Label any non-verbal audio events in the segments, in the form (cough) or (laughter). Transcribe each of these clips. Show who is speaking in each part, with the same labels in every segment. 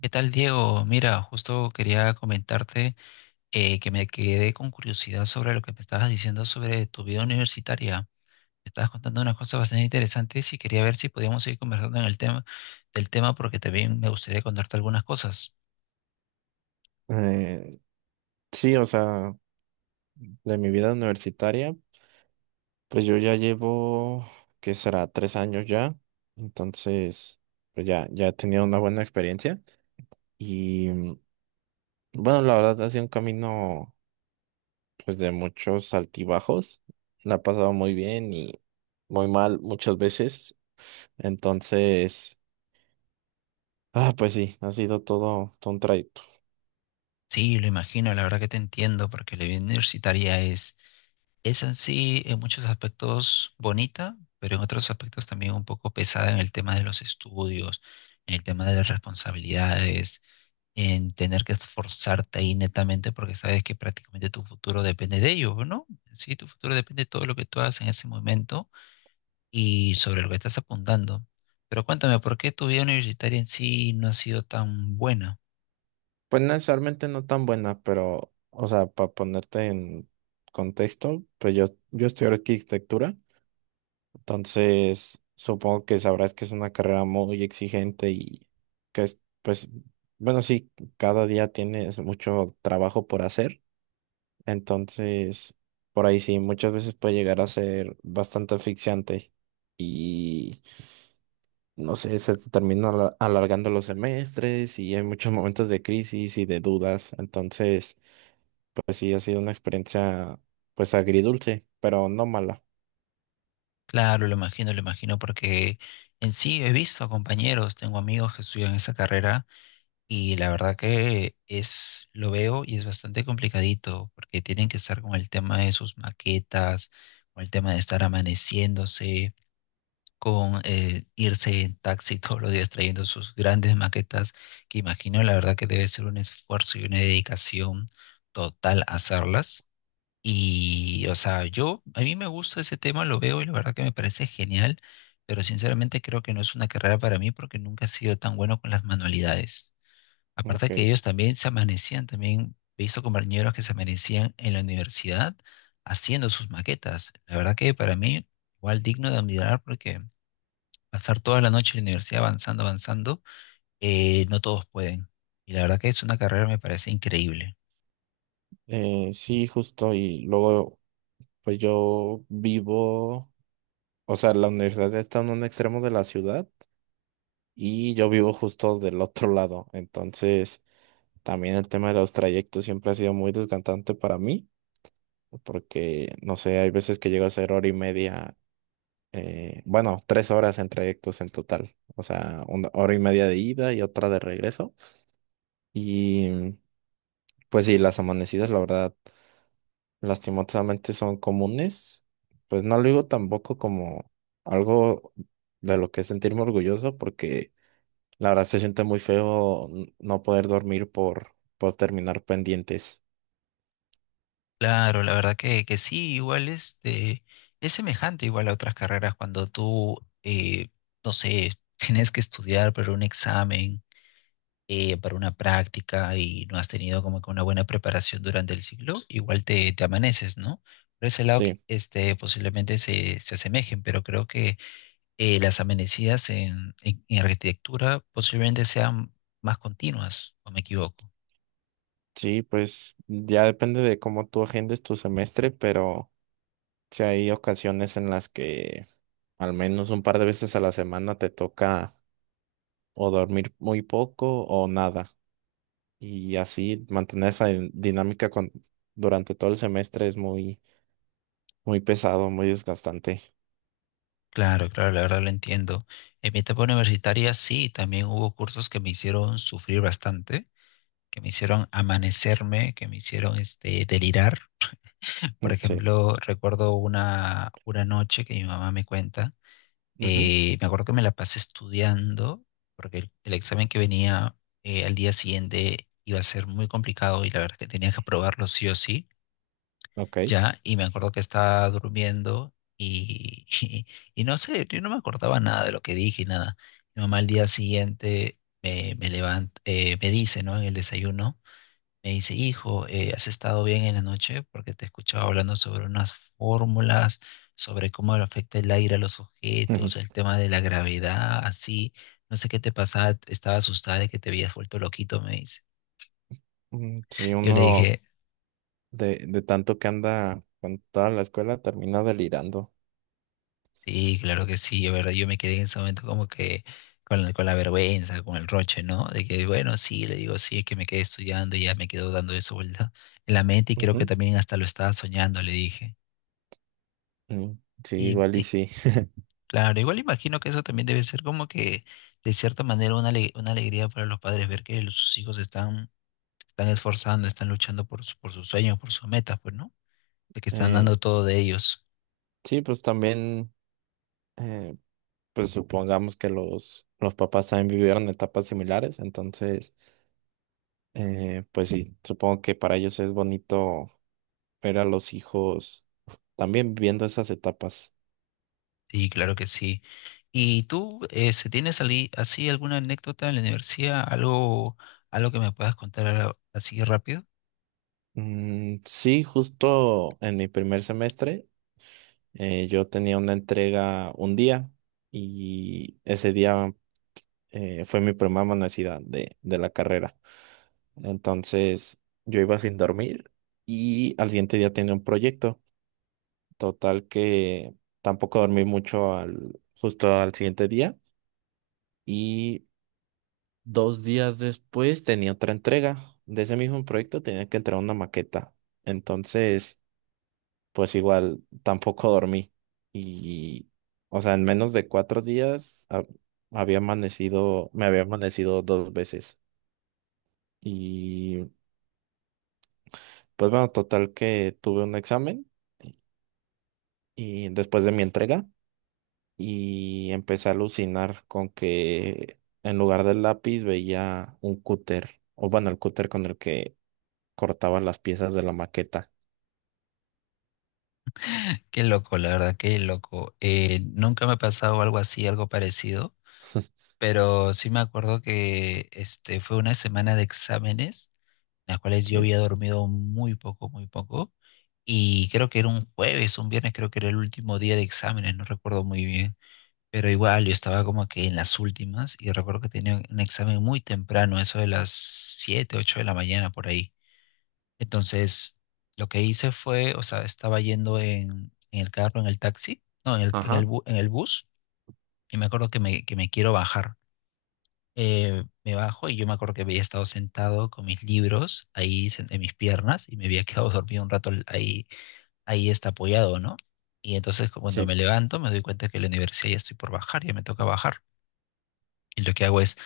Speaker 1: ¿Qué tal, Diego? Mira, justo quería comentarte que me quedé con curiosidad sobre lo que me estabas diciendo sobre tu vida universitaria. Me estabas contando unas cosas bastante interesantes y quería ver si podíamos seguir conversando en el tema del tema porque también me gustaría contarte algunas cosas.
Speaker 2: Eh, sí, o sea, de mi vida universitaria, pues yo ya llevo, ¿qué será? 3 años ya. Entonces, pues ya, ya he tenido una buena experiencia. Y bueno, la verdad ha sido un camino, pues de muchos altibajos. La he pasado muy bien y muy mal muchas veces. Entonces, pues sí, ha sido todo un trayecto.
Speaker 1: Sí, lo imagino, la verdad que te entiendo porque la vida universitaria es en sí en muchos aspectos bonita, pero en otros aspectos también un poco pesada en el tema de los estudios, en el tema de las responsabilidades en tener que esforzarte ahí netamente porque sabes que prácticamente tu futuro depende de ello, ¿no? Sí, tu futuro depende de todo lo que tú hagas en ese momento y sobre lo que estás apuntando. Pero cuéntame, ¿por qué tu vida universitaria en sí no ha sido tan buena?
Speaker 2: Pues necesariamente no tan buena, pero, o sea, para ponerte en contexto, pues yo estudié arquitectura, entonces supongo que sabrás que es una carrera muy exigente y que es, pues, bueno, sí, cada día tienes mucho trabajo por hacer, entonces, por ahí sí, muchas veces puede llegar a ser bastante asfixiante. No sé, se te termina alargando los semestres y hay muchos momentos de crisis y de dudas. Entonces, pues sí, ha sido una experiencia, pues agridulce, pero no mala.
Speaker 1: Claro, lo imagino, porque en sí he visto a compañeros, tengo amigos que estudian esa carrera y la verdad que es, lo veo y es bastante complicadito porque tienen que estar con el tema de sus maquetas, con el tema de estar amaneciéndose con irse en taxi (laughs) todos los días trayendo sus grandes maquetas, que imagino la verdad que debe ser un esfuerzo y una dedicación total hacerlas. Y, o sea, yo, a mí me gusta ese tema, lo veo y la verdad que me parece genial, pero sinceramente creo que no es una carrera para mí porque nunca he sido tan bueno con las manualidades. Aparte que
Speaker 2: Ok.
Speaker 1: ellos también se amanecían, también he visto compañeros que se amanecían en la universidad haciendo sus maquetas. La verdad que para mí, igual digno de admirar porque pasar toda la noche en la universidad avanzando, avanzando, no todos pueden. Y la verdad que es una carrera me parece increíble.
Speaker 2: Sí, justo. Y luego, pues yo vivo, o sea, la universidad está en un extremo de la ciudad y yo vivo justo del otro lado. Entonces, también el tema de los trayectos siempre ha sido muy desgastante para mí, porque, no sé, hay veces que llego a ser hora y media, bueno, 3 horas en trayectos en total, o sea, una hora y media de ida y otra de regreso. Y pues sí, las amanecidas, la verdad, lastimosamente son comunes. Pues no lo digo tampoco como algo de lo que sentirme orgulloso, porque la verdad se siente muy feo no poder dormir por terminar pendientes.
Speaker 1: Claro, la verdad que sí, igual este, es semejante igual a otras carreras cuando tú, no sé, (laughs) tienes que estudiar para un examen, para una práctica y no has tenido como que una buena preparación durante el ciclo, te amaneces, ¿no? Por ese lado,
Speaker 2: Sí,
Speaker 1: este, posiblemente se asemejen, pero creo que las amenidades en arquitectura posiblemente sean más continuas, o me equivoco.
Speaker 2: sí, pues ya depende de cómo tú agendes tu semestre, pero... Si hay ocasiones en las que al menos un par de veces a la semana te toca o dormir muy poco o nada. Y así mantener esa dinámica durante todo el semestre es muy, muy pesado, muy desgastante.
Speaker 1: Claro, claro, la verdad lo entiendo. En mi etapa universitaria sí, también hubo cursos que me hicieron sufrir bastante, que me hicieron amanecerme, que me hicieron este, delirar. Por
Speaker 2: Mm, sí.
Speaker 1: ejemplo, recuerdo una noche que mi mamá me cuenta,
Speaker 2: Ujú.
Speaker 1: me acuerdo que me la pasé estudiando, porque el examen que venía al día siguiente iba a ser muy complicado y la verdad que tenía que aprobarlo sí o sí.
Speaker 2: Ok.
Speaker 1: Ya, y me acuerdo que estaba durmiendo y no sé, yo no me acordaba nada de lo que dije y nada. Mi mamá al día siguiente me levanta, me dice, ¿no? En el desayuno, me dice, hijo, ¿has estado bien en la noche? Porque te escuchaba hablando sobre unas fórmulas, sobre cómo le afecta el aire a los
Speaker 2: Ujú.
Speaker 1: objetos, el tema de la gravedad, así. No sé qué te pasaba, estaba asustada de que te habías vuelto loquito, me dice.
Speaker 2: Mm, sí,
Speaker 1: Yo le
Speaker 2: uno
Speaker 1: dije,
Speaker 2: de tanto que anda con toda la escuela termina delirando.
Speaker 1: sí, claro que sí, es verdad, yo me quedé en ese momento como que con la vergüenza, con el roche, ¿no? De que, bueno, sí, le digo, sí, es que me quedé estudiando y ya me quedo dando eso vuelta en la mente y creo que
Speaker 2: Ujú.
Speaker 1: también hasta lo estaba soñando, le dije.
Speaker 2: Mm, sí,
Speaker 1: Y,
Speaker 2: igual y
Speaker 1: y,
Speaker 2: sí.
Speaker 1: claro, igual imagino que eso también debe ser como que, de cierta manera, una alegría para los padres ver que sus hijos están, están esforzando, están luchando por, por sus sueños, por sus metas, pues, ¿no? De que están
Speaker 2: Eh,
Speaker 1: dando todo de ellos.
Speaker 2: sí, pues también. eh, pues supongamos que los papás también vivieron etapas similares, entonces, pues sí, supongo que para ellos es bonito ver a los hijos también viviendo esas etapas.
Speaker 1: Sí, claro que sí. ¿Y tú, se tienes así alguna anécdota en la universidad, algo, algo que me puedas contar así rápido?
Speaker 2: Mm, sí, justo en mi primer semestre, yo tenía una entrega un día y ese día fue mi primera monocida de la carrera. Entonces, yo iba sin dormir y al siguiente día tenía un proyecto. Total que tampoco dormí mucho justo al siguiente día y 2 días después tenía otra entrega de ese mismo proyecto, tenía que entregar una maqueta. Entonces, pues igual tampoco dormí y, o sea, en menos de 4 días había amanecido, me había amanecido 2 veces y pues bueno, total que tuve un examen y y después de mi entrega. Y empecé a alucinar con que en lugar del lápiz veía un cúter, o bueno, el cúter con el que cortaba las piezas de la maqueta.
Speaker 1: Qué loco, la verdad, qué loco. Nunca me ha pasado algo así, algo parecido,
Speaker 2: (laughs)
Speaker 1: pero sí me acuerdo que este fue una semana de exámenes, en las cuales yo
Speaker 2: Sí.
Speaker 1: había dormido muy poco, y creo que era un jueves, un viernes, creo que era el último día de exámenes, no recuerdo muy bien. Pero igual, yo estaba como que en las últimas y recuerdo que tenía un examen muy temprano, eso de las 7 u 8 de la mañana por ahí. Entonces, lo que hice fue, o sea, estaba yendo en el carro, en el taxi, no,
Speaker 2: Ajá,
Speaker 1: en el bus, y me acuerdo que que me quiero bajar. Me bajo y yo me acuerdo que había estado sentado con mis libros ahí en mis piernas y me había quedado (laughs) dormido un rato ahí, ahí está apoyado, ¿no? Y entonces cuando
Speaker 2: sí.
Speaker 1: me levanto me doy cuenta que la universidad ya estoy por bajar, ya me toca bajar. Y lo que hago es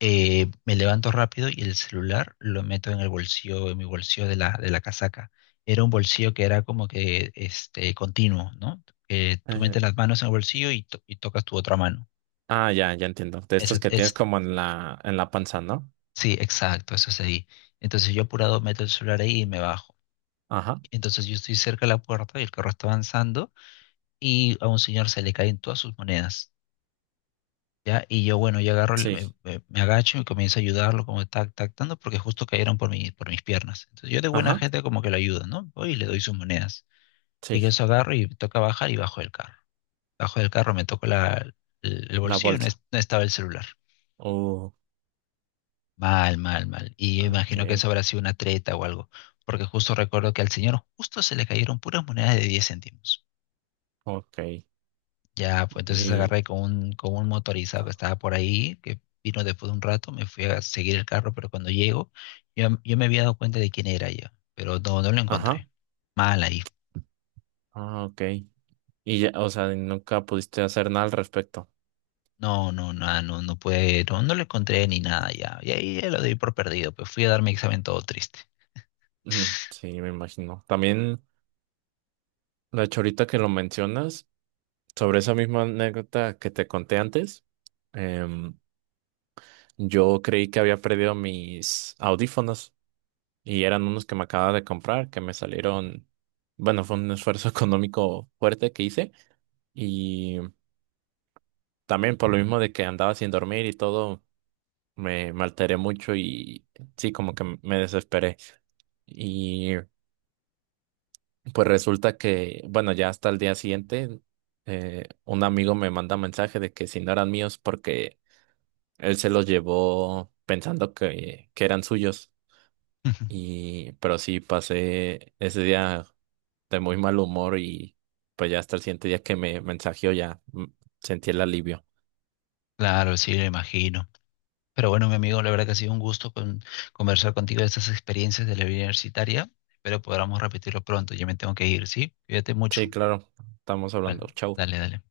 Speaker 1: me levanto rápido y el celular lo meto en el bolsillo, en mi bolsillo de la casaca. Era un bolsillo que era como que este, continuo, ¿no? Que tú
Speaker 2: Eh,
Speaker 1: metes las manos en el bolsillo y tocas tu otra mano.
Speaker 2: ya, ya entiendo. De estos
Speaker 1: Esa-
Speaker 2: que tienes
Speaker 1: es,
Speaker 2: como en la panza, ¿no?
Speaker 1: sí, exacto, eso es ahí. Entonces yo apurado meto el celular ahí y me bajo.
Speaker 2: Ajá,
Speaker 1: Entonces yo estoy cerca de la puerta y el carro está avanzando y a un señor se le caen todas sus monedas. ¿Ya? Y yo, bueno, yo agarro,
Speaker 2: sí.
Speaker 1: me agacho y comienzo a ayudarlo, como tac, tac, tanto, porque justo cayeron por mis piernas. Entonces yo de buena
Speaker 2: Ajá,
Speaker 1: gente como que lo ayudo, ¿no? Voy y le doy sus monedas. Y que
Speaker 2: sí.
Speaker 1: eso agarro y me toca bajar y bajo del carro. Bajo del carro, me toco el
Speaker 2: La
Speaker 1: bolsillo y no,
Speaker 2: bolsa.
Speaker 1: no estaba el celular.
Speaker 2: Uh,
Speaker 1: Mal, mal, mal. Y yo
Speaker 2: ok,
Speaker 1: imagino que eso habrá sido una treta o algo, porque justo recuerdo que al señor justo se le cayeron puras monedas de 10 céntimos.
Speaker 2: ok.
Speaker 1: Ya, pues entonces
Speaker 2: Y,
Speaker 1: agarré con un motorizado que estaba por ahí, que vino después de un rato, me fui a seguir el carro, pero cuando llego, yo me había dado cuenta de quién era ya, pero no lo
Speaker 2: ajá,
Speaker 1: encontré. Mal ahí.
Speaker 2: ok. Y ya, o sea, nunca pudiste hacer nada al respecto.
Speaker 1: No, no, nada, no pude, no lo encontré ni nada ya. Y ahí ya lo doy por perdido, pues fui a dar mi examen todo triste.
Speaker 2: Ujú, sí, me imagino. También. De hecho, ahorita que lo mencionas, sobre esa misma anécdota que te conté antes, em, yo creí que había perdido mis audífonos y eran unos que me acababa de comprar, que me salieron, bueno, fue un esfuerzo (laughs) económico fuerte que hice y también por lo mismo de que andaba sin dormir y todo, me alteré mucho y sí, como que me desesperé. Y pues resulta que, bueno, ya hasta el día siguiente, un amigo me manda mensaje de que si no eran míos porque él se los llevó pensando que eran suyos.
Speaker 1: (laughs)
Speaker 2: Y, pero sí, pasé ese día de muy mal humor y pues ya hasta el siguiente día que me mensajeó ya sentí el alivio.
Speaker 1: Claro, sí, lo imagino. Pero bueno, mi amigo, la verdad que ha sido un gusto conversar contigo de estas experiencias de la vida universitaria. Espero podamos repetirlo pronto. Ya me tengo que ir, ¿sí? Cuídate
Speaker 2: Sí,
Speaker 1: mucho.
Speaker 2: claro, estamos
Speaker 1: Vale,
Speaker 2: hablando. Chau.
Speaker 1: dale, dale.